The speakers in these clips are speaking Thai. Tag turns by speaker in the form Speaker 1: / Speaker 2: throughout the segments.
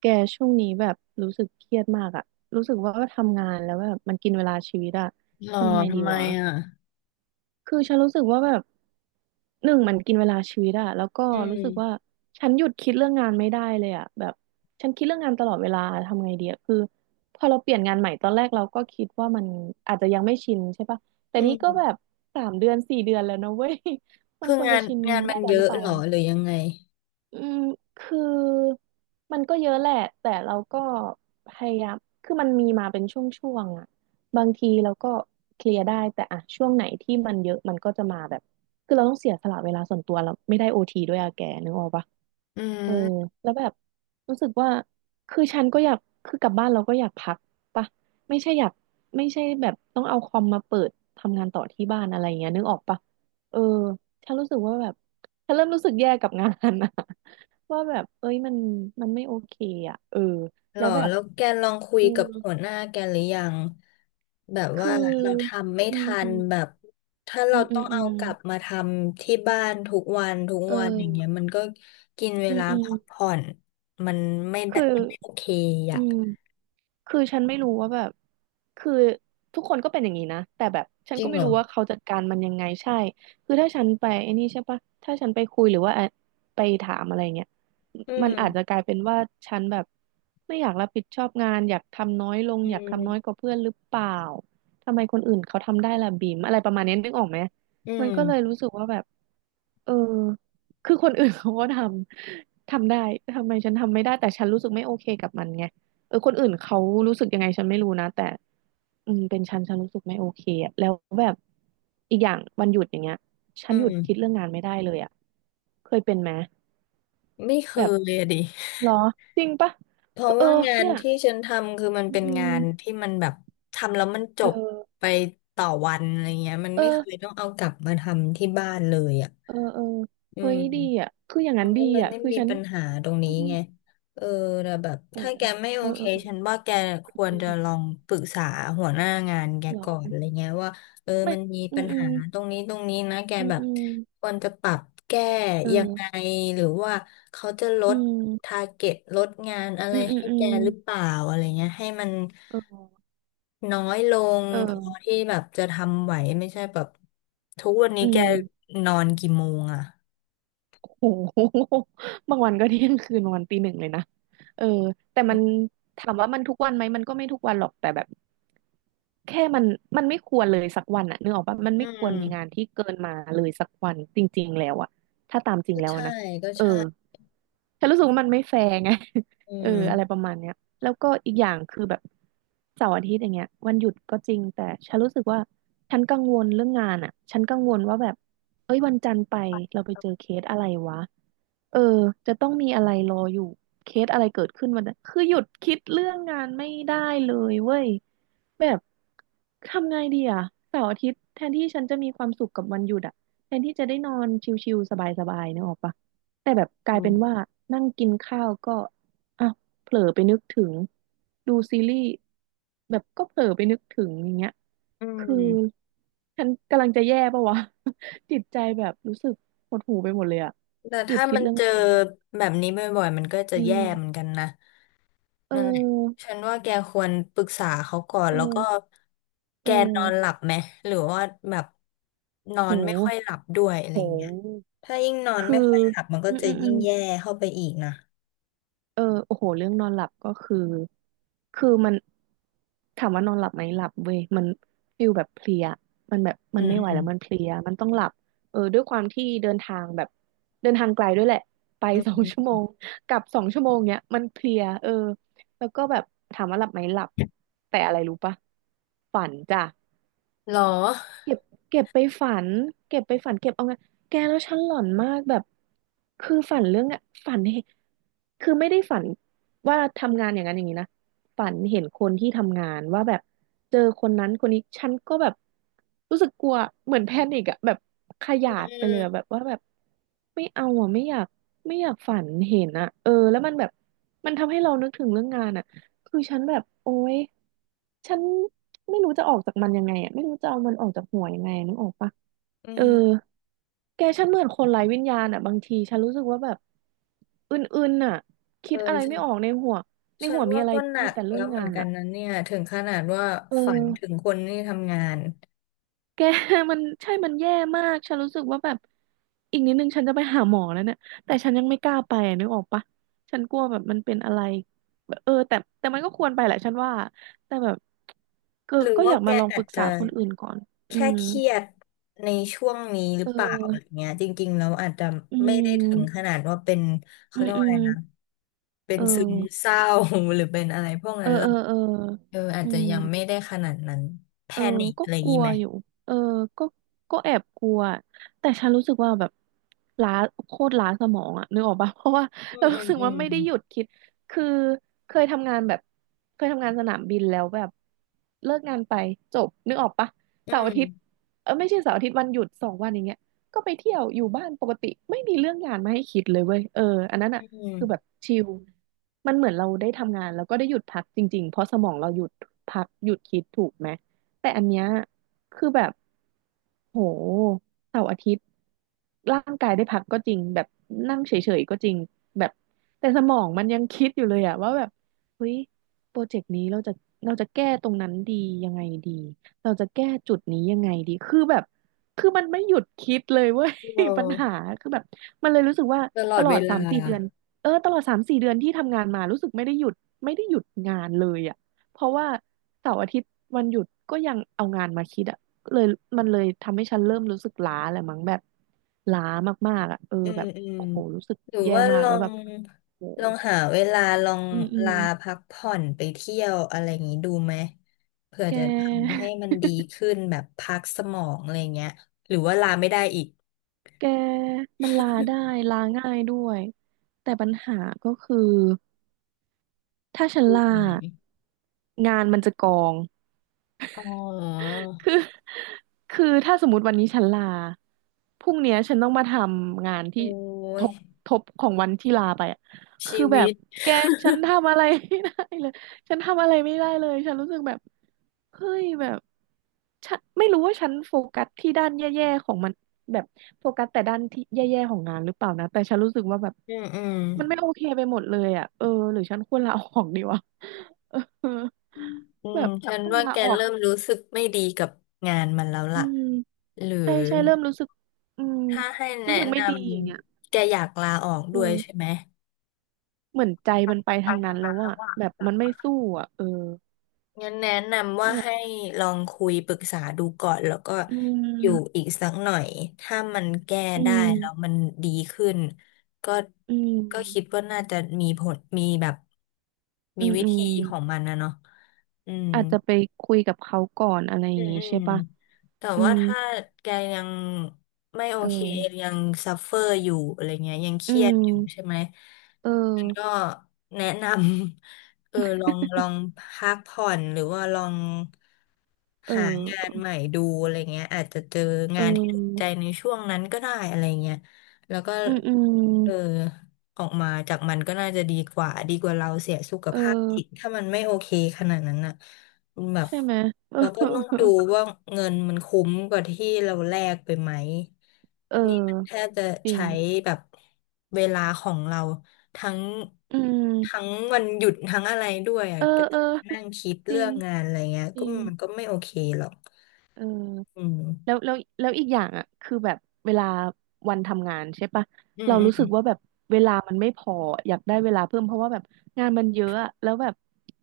Speaker 1: แกช่วงนี้แบบรู้สึกเครียดมากอะรู้สึกว่าทำงานแล้วแบบมันกินเวลาชีวิตอะ
Speaker 2: หรอ
Speaker 1: ทำไงดี
Speaker 2: ทำไม
Speaker 1: วะ
Speaker 2: อ่ะ
Speaker 1: คือฉันรู้สึกว่าแบบหนึ่งมันกินเวลาชีวิตอะแล้วก็
Speaker 2: อื
Speaker 1: รู้สึกว่า
Speaker 2: ม
Speaker 1: ฉันหยุดคิดเรื่องงานไม่ได้เลยอะแบบฉันคิดเรื่องงานตลอดเวลาทำไงดีอะคือพอเราเปลี่ยนงานใหม่ตอนแรกเราก็คิดว่ามันอาจจะยังไม่ชินใช่ปะแต่
Speaker 2: อื
Speaker 1: นี้ก็แบ
Speaker 2: ม
Speaker 1: บ3 เดือน 4 เดือนแล้วนะเว้ย มัน
Speaker 2: คือ
Speaker 1: ควร
Speaker 2: งา
Speaker 1: จะ
Speaker 2: น
Speaker 1: ชิน
Speaker 2: งานมั
Speaker 1: ได้
Speaker 2: น
Speaker 1: แล้
Speaker 2: เย
Speaker 1: วหรือ
Speaker 2: อะ
Speaker 1: เปล่า
Speaker 2: หรอ
Speaker 1: วะ
Speaker 2: หรือยังไง
Speaker 1: อืมคือมันก็เยอะแหละแต่เราก็พยายามคือมันมีมาเป็นช่วงๆอ่ะบางทีเราก็เคลียร์ได้แต่อ่ะช่วงไหนที่มันเยอะมันก็จะมาแบบคือเราต้องเสียสละเวลาส่วนตัวเราไม่ได้โอทีด้วยอะแกนึกออกปะ
Speaker 2: อื
Speaker 1: เออ
Speaker 2: ม
Speaker 1: แล้วแบบรู้สึกว่าคือฉันก็อยากคือกลับบ้านเราก็อยากพักปะไม่ใช่อยากไม่ใช่แบบต้องเอาคอมมาเปิดทำงานต่อที่บ้านอะไรอย่างเงี้ยนึกออกปะเออฉันรู้สึกว่าแบบฉันเริ่มรู้สึกแย่กับงานอะ ว่าแบบ เอ้ยมันไม่โอเคอ่ะเออ
Speaker 2: หร
Speaker 1: แล้
Speaker 2: อ
Speaker 1: วแบบ
Speaker 2: แล้วแกลองคุย
Speaker 1: เออ
Speaker 2: กับหัวหน้าแกหรือยัง แบบ
Speaker 1: คื
Speaker 2: ว่า
Speaker 1: อ
Speaker 2: เราทำไม่
Speaker 1: อืม
Speaker 2: ทั
Speaker 1: อื
Speaker 2: น
Speaker 1: ม
Speaker 2: แบบถ้า
Speaker 1: อื
Speaker 2: เรา
Speaker 1: มอื
Speaker 2: ต้อ
Speaker 1: ม
Speaker 2: ง
Speaker 1: อื
Speaker 2: เอา
Speaker 1: ม
Speaker 2: กลับมาทำที่บ้านทุกวันทุก
Speaker 1: เ
Speaker 2: วันอย่างเงี้ย
Speaker 1: ออ
Speaker 2: มันก็กินเว
Speaker 1: อืม
Speaker 2: ลา
Speaker 1: อืม
Speaker 2: พักผ่อนมันไม่ได้
Speaker 1: คือ
Speaker 2: มันไม่โอเค
Speaker 1: อื
Speaker 2: อ่ะ
Speaker 1: ม คือฉันไม่รู้ว่าแบบคือทุกคนก็เป็นอย่างนี้นะแต่แบบฉั
Speaker 2: จ
Speaker 1: น
Speaker 2: ริ
Speaker 1: ก็
Speaker 2: งเห
Speaker 1: ไม่
Speaker 2: รอ
Speaker 1: รู้ว่าเขาจัดการมันยังไงใช่คือถ้าฉันไปไอ้นี่ใช่ปะถ้าฉันไปคุยหรือว่าไปถามอะไรเงี้ย
Speaker 2: อื
Speaker 1: มัน
Speaker 2: ม
Speaker 1: อาจจะกลายเป็นว่าฉันแบบไม่อยากรับผิดชอบงานอยากทำน้อยลง
Speaker 2: อื
Speaker 1: อยากทำน้อยก
Speaker 2: ม
Speaker 1: ว่าเพื่อนหรือเปล่าทำไมคนอื่นเขาทำได้ล่ะบีมอะไรประมาณนี้นึกออกไหม
Speaker 2: อื
Speaker 1: มัน
Speaker 2: ม
Speaker 1: ก็เลยรู้สึกว่าแบบ เออคือคนอื่น เขาก็ทำได้ ทำไมฉันทำไม่ได้แต่ฉันรู้สึกไม่โอเคกับมันไงเออคนอื่นเขารู้สึกยังไงฉันไม่รู้นะแต่อืมเป็นฉันฉันรู้สึกไม่โอเคอะแล้วแบบ อีกอย่างวันหยุดอย่างเงี้ยฉั
Speaker 2: อื
Speaker 1: นหยุดคิด
Speaker 2: ม
Speaker 1: เรื่องงานไม่ได้เลยอะเคยเป็นไหม
Speaker 2: ไม่เค
Speaker 1: แบบ
Speaker 2: ยอะดิ
Speaker 1: เหรอจริงปะ
Speaker 2: เพราะ
Speaker 1: เออ
Speaker 2: ว่างาน
Speaker 1: เนี่ย
Speaker 2: ที่ฉันทำคือมัน
Speaker 1: อืม
Speaker 2: เป็น
Speaker 1: อื
Speaker 2: งา
Speaker 1: ม
Speaker 2: นที่มันแบบทำแล้วมันจ
Speaker 1: เออ
Speaker 2: บไปต่อวันอะไรเงี้ยมันไม่เคย
Speaker 1: เออ
Speaker 2: ต้องเอากลับมาทำที่บ้านเลยอ่ะ
Speaker 1: เออเออ
Speaker 2: อื
Speaker 1: เฮ้
Speaker 2: ม
Speaker 1: ยดีอ่ะคืออย่าง
Speaker 2: มั
Speaker 1: นั้น
Speaker 2: น
Speaker 1: ดี
Speaker 2: ก็เลย
Speaker 1: อ่ะ
Speaker 2: ไม่
Speaker 1: คือ
Speaker 2: มี
Speaker 1: ฉัน
Speaker 2: ปัญหาตรง
Speaker 1: อื
Speaker 2: นี้
Speaker 1: ม
Speaker 2: ไงเออแต่แบบ
Speaker 1: โอ้
Speaker 2: ถ้าแกไม่โอ
Speaker 1: เออ
Speaker 2: เค
Speaker 1: เออเออ
Speaker 2: ฉันว่าแกค
Speaker 1: เออ
Speaker 2: ว
Speaker 1: เอ
Speaker 2: ร
Speaker 1: อ
Speaker 2: จะล
Speaker 1: เอ
Speaker 2: อ
Speaker 1: อ
Speaker 2: งปรึกษาหัวหน้างานแก
Speaker 1: หรอ
Speaker 2: ก่อนอะไรเงี้ยว่าเออ
Speaker 1: ไม่
Speaker 2: มันมี
Speaker 1: อื
Speaker 2: ปั
Speaker 1: ม
Speaker 2: ญ
Speaker 1: อื
Speaker 2: หา
Speaker 1: ม
Speaker 2: ตรงนี้นะแก
Speaker 1: อืม
Speaker 2: แบบ
Speaker 1: อืม
Speaker 2: ควรจะปรับแก้ยังไง
Speaker 1: เออ
Speaker 2: หรือว่าเขาจะล
Speaker 1: อื
Speaker 2: ด
Speaker 1: ม
Speaker 2: ทาร์เก็ตลดงานอะไร
Speaker 1: อืมอืม
Speaker 2: ให้
Speaker 1: อื
Speaker 2: แก
Speaker 1: ม
Speaker 2: หรือเปล่าอะไรเงี้ยให้มัน
Speaker 1: เออ
Speaker 2: น้อยลง
Speaker 1: เออ
Speaker 2: พอที่แบบจะทำไหวไม่ใช่แบบทุกวันนี้
Speaker 1: อื
Speaker 2: แก
Speaker 1: ม
Speaker 2: นอนกี่โมงอะ
Speaker 1: โห บางวันก็เที่ยงคืนบางวันตีหนึ่งเลยนะเออแต่มันถามว่ามันทุกวันไหมมันก็ไม่ทุกวันหรอกแต่แบบแค่มันไม่ควรเลยสักวันอะนึกออกปะมัน
Speaker 2: อื
Speaker 1: ไม่ควรมีงาน
Speaker 2: ม
Speaker 1: ที่เกินมาเลยสักวันจริงๆแล้วอะถ้าตามจริง
Speaker 2: ก็
Speaker 1: แล้วอะ
Speaker 2: ใช่
Speaker 1: นะ
Speaker 2: ก็
Speaker 1: เออ
Speaker 2: ใช่
Speaker 1: ฉันรู้สึกว่ามันไม่แฟร์ไง
Speaker 2: อื
Speaker 1: เออ อะไร
Speaker 2: ม
Speaker 1: ประมาณเนี้ยแล้วก็อีกอย่างคือแบบเสาร์อาทิตย์อย่างเงี้ยวันหยุดก็จริงแต่ฉันรู้สึกว่าฉันกังวลเรื่องงานอ่ะ ฉันกังวลว่าแบบเอ้ยวันจันทร์ไปเราไปเจอเคสอะไรวะเออจะต้องมีอะไรรออยู่เคสอะไรเกิดขึ้นวันนั้นคือหยุดคิดเรื่องงานไม่ได้เลยเว้ยแบบทำไงดีอ่ะเสาร์อาทิตย์แทนที่ฉันจะมีความสุขกับวันหยุดอ่ะแทนที่จะได้นอนชิลๆสบายๆนึกออกปะ แต่แบบก
Speaker 2: อื
Speaker 1: ลายเป็
Speaker 2: ม
Speaker 1: นว่านั่งกินข้าวก็อ่ะเผลอไปนึกถึงดูซีรีส์แบบก็เผลอไปนึกถึงอย่างเงี้ย
Speaker 2: อื
Speaker 1: คือ
Speaker 2: ม
Speaker 1: ฉันกำลังจะแย่ปะวะ จิตใจแบบรู้สึกหดหู่ไปหมดเลยอะ
Speaker 2: แต่
Speaker 1: หยุด
Speaker 2: ถ้า
Speaker 1: คิด
Speaker 2: มัน
Speaker 1: เรื่อง
Speaker 2: เจอ
Speaker 1: งานไม่ได้
Speaker 2: แบบนี้บ่อยๆมันก็จะ
Speaker 1: อื
Speaker 2: แย่เหมือ
Speaker 1: ม
Speaker 2: นกันนะ
Speaker 1: เ
Speaker 2: นั่นแหละ
Speaker 1: ออ
Speaker 2: ฉันว่าแกควรปรึกษาเขาก่อน
Speaker 1: เ
Speaker 2: แล้วก็
Speaker 1: ออ
Speaker 2: แก
Speaker 1: เอ
Speaker 2: นอนหลั
Speaker 1: อ
Speaker 2: บไหมหรือว่าแบบนอนไม่ค่อ
Speaker 1: โห
Speaker 2: ยหลับด้วยอะไร
Speaker 1: โ
Speaker 2: อย่างเงี้ย
Speaker 1: ห
Speaker 2: ถ้ายิ่งนอน
Speaker 1: คือ
Speaker 2: ไม่ค่อยหลับมันก็
Speaker 1: อืม
Speaker 2: จะ
Speaker 1: อืมอื
Speaker 2: ยิ่ง
Speaker 1: ม
Speaker 2: แย่เข้าไปอีกนะ
Speaker 1: เออโอ้โหเรื่องนอนหลับก็คือคือมันถามว่านอนหลับไหมหลับเว้ยมันฟิลแบบเพลียมันแบบ
Speaker 2: อื
Speaker 1: มัน
Speaker 2: ม
Speaker 1: ไม่ไหว
Speaker 2: อืม
Speaker 1: แล้วมันเพลียมันต้องหลับเออด้วยความที่เดินทางแบบเดินทางไกลด้วยแหละไป
Speaker 2: อื
Speaker 1: สองชั่วโม
Speaker 2: ม
Speaker 1: งกลับสองชั่วโมงเนี้ยมันเพลียเออแล้วก็แบบถามว่าหลับไหมหลับแต่อะไรรู้ปะฝันจ้ะ
Speaker 2: หรอ
Speaker 1: เก็บเก็บไปฝันเก็บไปฝันเก็บเอาไงแกแล้วฉันหลอนมากแบบคือฝันเรื่องอะฝันเห็นคือไม่ได้ฝันว่าทำงานอย่างนั้นอย่างนี้นะฝันเห็นคนที่ทำงานว่าแบบเจอคนนั้นคนนี้ฉันก็แบบรู้สึกกลัวเหมือนแพนิกอะแบบข
Speaker 2: อื
Speaker 1: ยา
Speaker 2: ม
Speaker 1: ด
Speaker 2: อื
Speaker 1: ไปเลยอะแบ
Speaker 2: ม
Speaker 1: บว่าแบบไม่เอาอะไม่อยากไม่อยากฝันเห็นอะเออแล้วมันแบบมันทำให้เรานึกถึงเรื่องงานอะ คือฉันแบบโอ๊ยฉันไม่รู้จะออกจากมันยังไงอ่ะไม่รู้จะเอามันออกจากหัวยังไงนึกออกปะ
Speaker 2: อื
Speaker 1: เออ
Speaker 2: ม
Speaker 1: แกฉันเหมือนคนไร้วิญญาณอ่ะบางทีฉันรู้สึกว่าแบบอึนๆอ่ะ
Speaker 2: เอ
Speaker 1: คิ
Speaker 2: อ
Speaker 1: ดอะไร
Speaker 2: ใช่
Speaker 1: ไม่ออกในหัวใน
Speaker 2: ฉั
Speaker 1: หั
Speaker 2: น
Speaker 1: วมี
Speaker 2: ว่า
Speaker 1: อะไร
Speaker 2: ก็หนั
Speaker 1: มี
Speaker 2: ก
Speaker 1: แต่เรื่
Speaker 2: แล้
Speaker 1: อ
Speaker 2: ว
Speaker 1: ง
Speaker 2: เหมื
Speaker 1: งา
Speaker 2: อน
Speaker 1: น
Speaker 2: กัน
Speaker 1: อ่ะ
Speaker 2: นะเนี่ยถึงขนาดว่า
Speaker 1: เ
Speaker 2: ฝันถึ
Speaker 1: ออ
Speaker 2: งคนที่ทำงาน
Speaker 1: แก มัน ใช่มันแย่มากฉันรู้สึกว่าแบบอีกนิดนึงฉันจะไปหาหมอแล้วเนี่ย แต่ฉันยังไม่กล้าไปอะนึกออกปะฉันกลัวแบบมันเป็นอะไรแบบแต่มันก็ควรไปแหละฉันว่า แต่แบบก็
Speaker 2: หรือ
Speaker 1: ก็อ
Speaker 2: ว่า
Speaker 1: ยาก
Speaker 2: แก
Speaker 1: มาลอง
Speaker 2: อา
Speaker 1: ป
Speaker 2: จ
Speaker 1: รึก
Speaker 2: จะ
Speaker 1: ษาคนอื่นก่อน อื
Speaker 2: แค่
Speaker 1: ม
Speaker 2: เครียดในช่วงนี้ห
Speaker 1: เ
Speaker 2: รือเปล่าอะไร
Speaker 1: ออ
Speaker 2: เงี้ยจริงๆแล้วอาจจะ
Speaker 1: อื
Speaker 2: ไม่ได้ถึงข
Speaker 1: ม
Speaker 2: นาดว่าเป็น
Speaker 1: อื
Speaker 2: เขาเรี
Speaker 1: ม
Speaker 2: ยก
Speaker 1: อื
Speaker 2: ว่าอะไร
Speaker 1: ม
Speaker 2: นะเป็น
Speaker 1: เอ
Speaker 2: ซึม
Speaker 1: อ
Speaker 2: เศร้า หรือเป็นอะไรพวก
Speaker 1: เอ
Speaker 2: นั้
Speaker 1: อ
Speaker 2: นหร
Speaker 1: เอ
Speaker 2: อ
Speaker 1: อ
Speaker 2: ก
Speaker 1: เออ
Speaker 2: เอออาจ
Speaker 1: อื
Speaker 2: จะ
Speaker 1: ม
Speaker 2: ยังไม่ได้ขนาดนั้นแพ
Speaker 1: เออ
Speaker 2: นิค
Speaker 1: ก็
Speaker 2: อะไรอย่า
Speaker 1: ก
Speaker 2: ง
Speaker 1: ลั
Speaker 2: งี้
Speaker 1: ว
Speaker 2: ไหม
Speaker 1: อยู่เออก็ก็แอบกลัว แต่ฉันรู้สึกว่าแบบล้าโคตรล้าสมองอะนึกออกปะ เพราะว่า
Speaker 2: อื
Speaker 1: เรา
Speaker 2: มอื
Speaker 1: รู้
Speaker 2: ม
Speaker 1: สึก
Speaker 2: อื
Speaker 1: ว่า
Speaker 2: ม
Speaker 1: ไม่ได้หยุดคิด คือเคยทำงานแบบเคยทำงานสนามบินแล้วแบบเลิกงานไปจบนึกออกปะ
Speaker 2: อื
Speaker 1: เสาร์อาทิตย์
Speaker 2: ม
Speaker 1: เออไม่ใช่เสาร์อาทิตย์วันหยุดสองวันอย่างเงี้ยก็ไปเที่ยวอยู่บ้านปกติไม่มีเรื่องงานมาให้คิดเลยเว้ยเอออันนั้น
Speaker 2: อื
Speaker 1: อะคือแบบ
Speaker 2: ม
Speaker 1: ชิลมันเหมือนเราได้ทำงานแล้วก็ได้หยุดพักจริงๆเพราะสมองเราหยุดพักหยุดคิดถูกไหม แต่อันเนี้ยคือแบบ โหเสาร์อาทิตย์ร่างกายได้พักก็จริงแบบนั่งเฉยๆก็จริงแบบแต่สมองมันยังคิดอยู่เลยอะว่าแบบเฮ้ยโปรเจกต์นี้เราจะแก้ตรงนั้นดียังไงดีเราจะแก้จุดนี้ยังไงดีคือแบบคือมันไม่หยุดคิดเลยเว้ย
Speaker 2: เ
Speaker 1: ปัญหา
Speaker 2: ออ
Speaker 1: คือแบบมันเลยรู้สึกว่า
Speaker 2: ตลอ
Speaker 1: ต
Speaker 2: ด
Speaker 1: ลอ
Speaker 2: เว
Speaker 1: ดสา
Speaker 2: ลา
Speaker 1: มสี่เดือนเออตลอดสามสี่เดือนที่ทำงานมารู้สึกไม่ได้หยุดไม่ได้หยุดงานเลยอะเพราะว่าเสาร์อาทิตย์วันหยุดก็ยังเอางานมาคิดอะ เลยมันเลยทำให้ฉันเริ่มรู้สึกล้าแหละมั้งแบบล้ามากๆอ่ะเออ
Speaker 2: อื
Speaker 1: แบ
Speaker 2: ม
Speaker 1: บ
Speaker 2: อืม
Speaker 1: โหรู้สึก
Speaker 2: หรือ
Speaker 1: แย่
Speaker 2: ว่า
Speaker 1: มา
Speaker 2: ล
Speaker 1: ก
Speaker 2: อ
Speaker 1: แล้ว
Speaker 2: ง
Speaker 1: แบบโห
Speaker 2: หาเวลาลอง
Speaker 1: อืมอืม
Speaker 2: ลาพักผ่อนไปเที่ยวอะไรอย่างนี้ดูไหมเผื่อ
Speaker 1: แก
Speaker 2: จะทำให้มัน ดีขึ้นแบบพักสมองอะไรเงี้ยหรือว่าลาไม่ได้อีก
Speaker 1: แกมันลาได้ลาง่ายด้วยแต่ปัญหาก็คือถ้าฉัน
Speaker 2: ดู
Speaker 1: ลา
Speaker 2: ไหม
Speaker 1: งานมันจะกอง
Speaker 2: อ๋อ
Speaker 1: คือ คือถ้าสมมติวันนี้ฉันลาพรุ่งเนี้ยฉันต้องมาทำงาน
Speaker 2: โอ้
Speaker 1: ที่ท
Speaker 2: ย
Speaker 1: บทบของวันที่ลาไปอะ
Speaker 2: ชี
Speaker 1: คือแบ
Speaker 2: วิ
Speaker 1: บ
Speaker 2: ต
Speaker 1: แกฉัน ทำอะไรไม่ได้เลยฉันทำอะไรไม่ได้เลยฉันรู้สึกแบบเฮ้ยแบบฉันไม่รู้ว่าฉันโฟกัสที่ด้านแย่ๆของมันแบบโฟกัสแต่ด้านที่แย่ๆของงานหรือเปล่านะ แต่ฉันรู้สึกว่าแบบ
Speaker 2: อืมอืม
Speaker 1: มันไม่โอเคไปหมดเลยอ่ะเออ หรือฉันควรลาออกดีวะ เออ
Speaker 2: อื
Speaker 1: แบ
Speaker 2: ม
Speaker 1: บ
Speaker 2: ฉัน
Speaker 1: ต้อง
Speaker 2: ว่า
Speaker 1: ลา
Speaker 2: แก
Speaker 1: ออก
Speaker 2: เริ่มรู้สึกไม่ดีกับงานมันแล้ว
Speaker 1: อื
Speaker 2: ล่ะ
Speaker 1: ม
Speaker 2: หรือ
Speaker 1: ใช่ใช่เริ่มรู้สึกอืม
Speaker 2: ถ้าให้แนะ
Speaker 1: รู้สึกไม่
Speaker 2: น
Speaker 1: ดีอย่างเงี้ย
Speaker 2: ำแกอยากลาออก
Speaker 1: เอ
Speaker 2: ด้วยใช่
Speaker 1: อ
Speaker 2: ไหม
Speaker 1: เหมือนใจมันไป
Speaker 2: ไป
Speaker 1: ทางนั้
Speaker 2: ทา
Speaker 1: น
Speaker 2: ง
Speaker 1: แล้
Speaker 2: นั้
Speaker 1: ว
Speaker 2: นแล้
Speaker 1: อะ
Speaker 2: วว่า
Speaker 1: แบบ
Speaker 2: จะ
Speaker 1: มันไม่สู้อะเออ
Speaker 2: งั้นแนะนำว่า
Speaker 1: นั่นแห
Speaker 2: ให้
Speaker 1: ละ
Speaker 2: ลองคุยปรึกษาดูก่อนแล้วก็
Speaker 1: อื
Speaker 2: อยู่
Speaker 1: ม
Speaker 2: อีกสักหน่อย ถ้ามันแก้
Speaker 1: อื
Speaker 2: ได้แล้ว
Speaker 1: ม
Speaker 2: มันดีขึ้นก็
Speaker 1: อื
Speaker 2: คิด
Speaker 1: ม
Speaker 2: ว่าน่าจะมีผลมีแบบมี
Speaker 1: อืม
Speaker 2: วิ
Speaker 1: อืม
Speaker 2: ธีของมันนะเนาะอืม
Speaker 1: อาจจะไปคุยกับเขาก่อนอะไรอ
Speaker 2: อื
Speaker 1: ย่าง
Speaker 2: ม
Speaker 1: งี้
Speaker 2: อืม
Speaker 1: ใช่ปะ
Speaker 2: แต่
Speaker 1: อื
Speaker 2: ว่า
Speaker 1: ม
Speaker 2: ถ้าแกยังไม่โอ
Speaker 1: เ
Speaker 2: เค
Speaker 1: ออ
Speaker 2: ยังซัฟเฟอร์อยู่อะไรเงี้ยยังเค
Speaker 1: อื
Speaker 2: รียดอยู่ใช่
Speaker 1: ม
Speaker 2: ไหม
Speaker 1: เออ
Speaker 2: มันก็แนะนำ เออลองพักผ่อนหรือว่าลอง
Speaker 1: เอ
Speaker 2: หางาน
Speaker 1: อ
Speaker 2: ใหม่ดูอะไรเงี้ยอาจจะเจอ
Speaker 1: เอ
Speaker 2: งานที่ถูกใจ
Speaker 1: อ
Speaker 2: ในช่วงนั้นก็ได้อะไรเงี้ยแล้วก็
Speaker 1: อืมอื
Speaker 2: เออ
Speaker 1: ม
Speaker 2: ออกมาจากมันก็น่าจะดีกว่าดีกว่าเราเสียสุข
Speaker 1: เอ
Speaker 2: ภาพจิต
Speaker 1: อ
Speaker 2: ถ้ามันไม่โอเคขนาดนั้นน่ะแบบ
Speaker 1: ใช่ไหม
Speaker 2: เราก็ต้องดู ว่าเงินมันคุ้มกว่าที่เราแลกไปไหม
Speaker 1: เออ
Speaker 2: นี่มันแท
Speaker 1: เออ
Speaker 2: บจะ
Speaker 1: จริ
Speaker 2: ใช้
Speaker 1: ง
Speaker 2: แบบเวลาของเราทั้ง
Speaker 1: อื
Speaker 2: ทั้ง
Speaker 1: ม
Speaker 2: วันหยุดทั้งอะไรด้วยอ่ะ
Speaker 1: เออ
Speaker 2: ก็
Speaker 1: เออ
Speaker 2: นั่งคิด
Speaker 1: จริ
Speaker 2: เรื่อ
Speaker 1: ง
Speaker 2: งงานอะไรเงี้ย
Speaker 1: จ
Speaker 2: ก็
Speaker 1: ริง
Speaker 2: มันก็ไม่โอเคหรอก
Speaker 1: เอ
Speaker 2: อื
Speaker 1: อ
Speaker 2: ม
Speaker 1: แล้วอีกอย่างอ่ะคือแบบเวลาวันทำงานใช่ปะ
Speaker 2: อืม
Speaker 1: เรารู้
Speaker 2: อื
Speaker 1: สึก
Speaker 2: ม
Speaker 1: ว่าแบบเวลามันไม่พออยากได้เวลาเพิ่มเพราะว่าแบบงานมันเยอะอะแล้วแบบ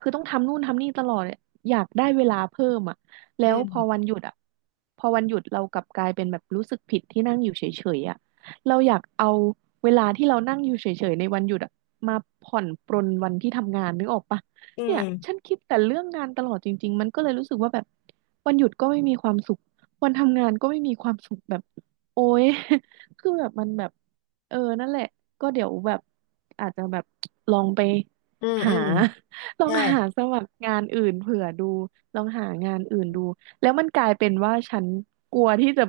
Speaker 1: คือต้องทำนู่นทำนี่ตลอดอะอยากได้เวลาเพิ่มอ่ะแล้
Speaker 2: อื
Speaker 1: วพอวั
Speaker 2: ม
Speaker 1: นหยุดอ่ะพอวันหยุดเรากลับกลายเป็นแบบรู้สึกผิดที่นั่งอยู่เฉยๆอ่ะเราอยากเอาเวลาที่เรานั่งอยู่เฉยๆในวันหยุดอ่ะมาผ่อนปรนวันที่ทำงานนึกออกปะ
Speaker 2: อื
Speaker 1: เนี่ย
Speaker 2: ม
Speaker 1: ฉันคิดแต่เรื่องงานตลอดจริงๆมันก็เลยรู้สึกว่าแบบวันหยุดก็ไม่มีความสุข วันทำงานก็ไม่มีความสุขแบบโอ๊ย คือแบบมันแบบเออนั่นแหละก็เดี๋ยวแบบอาจจะแบบลองไป
Speaker 2: อืม
Speaker 1: หา
Speaker 2: อื
Speaker 1: ลอง
Speaker 2: ใช่
Speaker 1: หาสมัครงานอื่นเผื่อดูลองหางานอื่นดูแล้วมันกลายเป็นว่าฉันกลัวที่จะ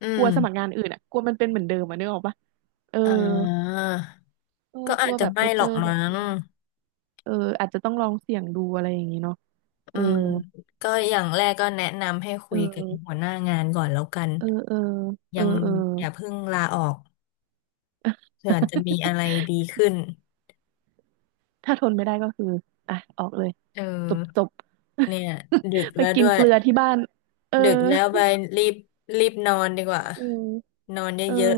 Speaker 2: อื
Speaker 1: กลั
Speaker 2: ม
Speaker 1: วสมัครงานอื่นอ่ะกลัวมันเป็นเหมือนเดิมอ่ะนึกออกปะเออ
Speaker 2: อ่า
Speaker 1: เออ
Speaker 2: ก็
Speaker 1: ก
Speaker 2: อา
Speaker 1: ลั
Speaker 2: จ
Speaker 1: ว
Speaker 2: จะ
Speaker 1: แบบ
Speaker 2: ไม่
Speaker 1: ไป
Speaker 2: หร
Speaker 1: เจ
Speaker 2: อ
Speaker 1: อ
Speaker 2: ก
Speaker 1: แบ
Speaker 2: มั้
Speaker 1: บ
Speaker 2: ง
Speaker 1: เดิมเอออาจจะต้องลองเสี่ยงดูอะไรอย่างงี้เนาะเอ
Speaker 2: อื
Speaker 1: อ
Speaker 2: มก็อย่างแรกก็แนะนำให้
Speaker 1: เอ
Speaker 2: คุยกับ
Speaker 1: อ
Speaker 2: หัวหน้างานก่อนแล้วกัน
Speaker 1: เออเออเอ
Speaker 2: ยั
Speaker 1: อ
Speaker 2: ง
Speaker 1: เออ
Speaker 2: อย่าเพิ่งลาออกเผื่อจะมีอะไรดีขึ้น
Speaker 1: ถ้าทนไม่ได้ก็คือ อ่ะ ออกเลย
Speaker 2: เอ
Speaker 1: จบ จ
Speaker 2: อ
Speaker 1: บ
Speaker 2: เนี่ยดึก
Speaker 1: ไป
Speaker 2: แล้ว
Speaker 1: กิ
Speaker 2: ด้
Speaker 1: น
Speaker 2: วย
Speaker 1: เกลือที่บ้าน เออ
Speaker 2: ดึกแล้วไปรีบรีบนอนดีกว่า
Speaker 1: เออ
Speaker 2: นอน
Speaker 1: เออ
Speaker 2: เยอะ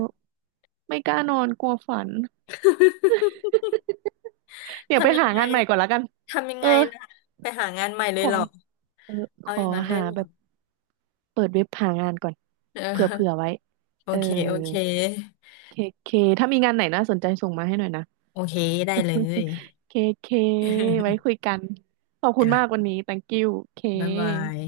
Speaker 1: ไม่กล้านอนกลัวฝัน
Speaker 2: ๆ
Speaker 1: เดี๋ยวไป
Speaker 2: ทำยั
Speaker 1: หา
Speaker 2: งไง
Speaker 1: งานใหม่ก่อนละกัน
Speaker 2: ทำยัง
Speaker 1: เอ
Speaker 2: ไง
Speaker 1: อ
Speaker 2: ล่ะไปหางานใหม่เล
Speaker 1: ข
Speaker 2: ย
Speaker 1: อ
Speaker 2: เหรอ
Speaker 1: เออ ข
Speaker 2: เอาอ
Speaker 1: อ
Speaker 2: ย่างนั้นเล
Speaker 1: หา
Speaker 2: ยเหรอ
Speaker 1: แบบเปิดเว็บหางานก่อน
Speaker 2: เ
Speaker 1: เผื่อ
Speaker 2: ออ
Speaker 1: ไว้
Speaker 2: โอ
Speaker 1: เออ
Speaker 2: เคโอเค
Speaker 1: เค เค ถ้ามีงานไหนน่าสนใจส่งมาให้หน่อยนะ
Speaker 2: โอเคได้เลย
Speaker 1: เค เค ไว้คุย กัน ขอบคุณ
Speaker 2: จ้ะ
Speaker 1: มากวันนี้ thank you เค
Speaker 2: บ๊ายบาย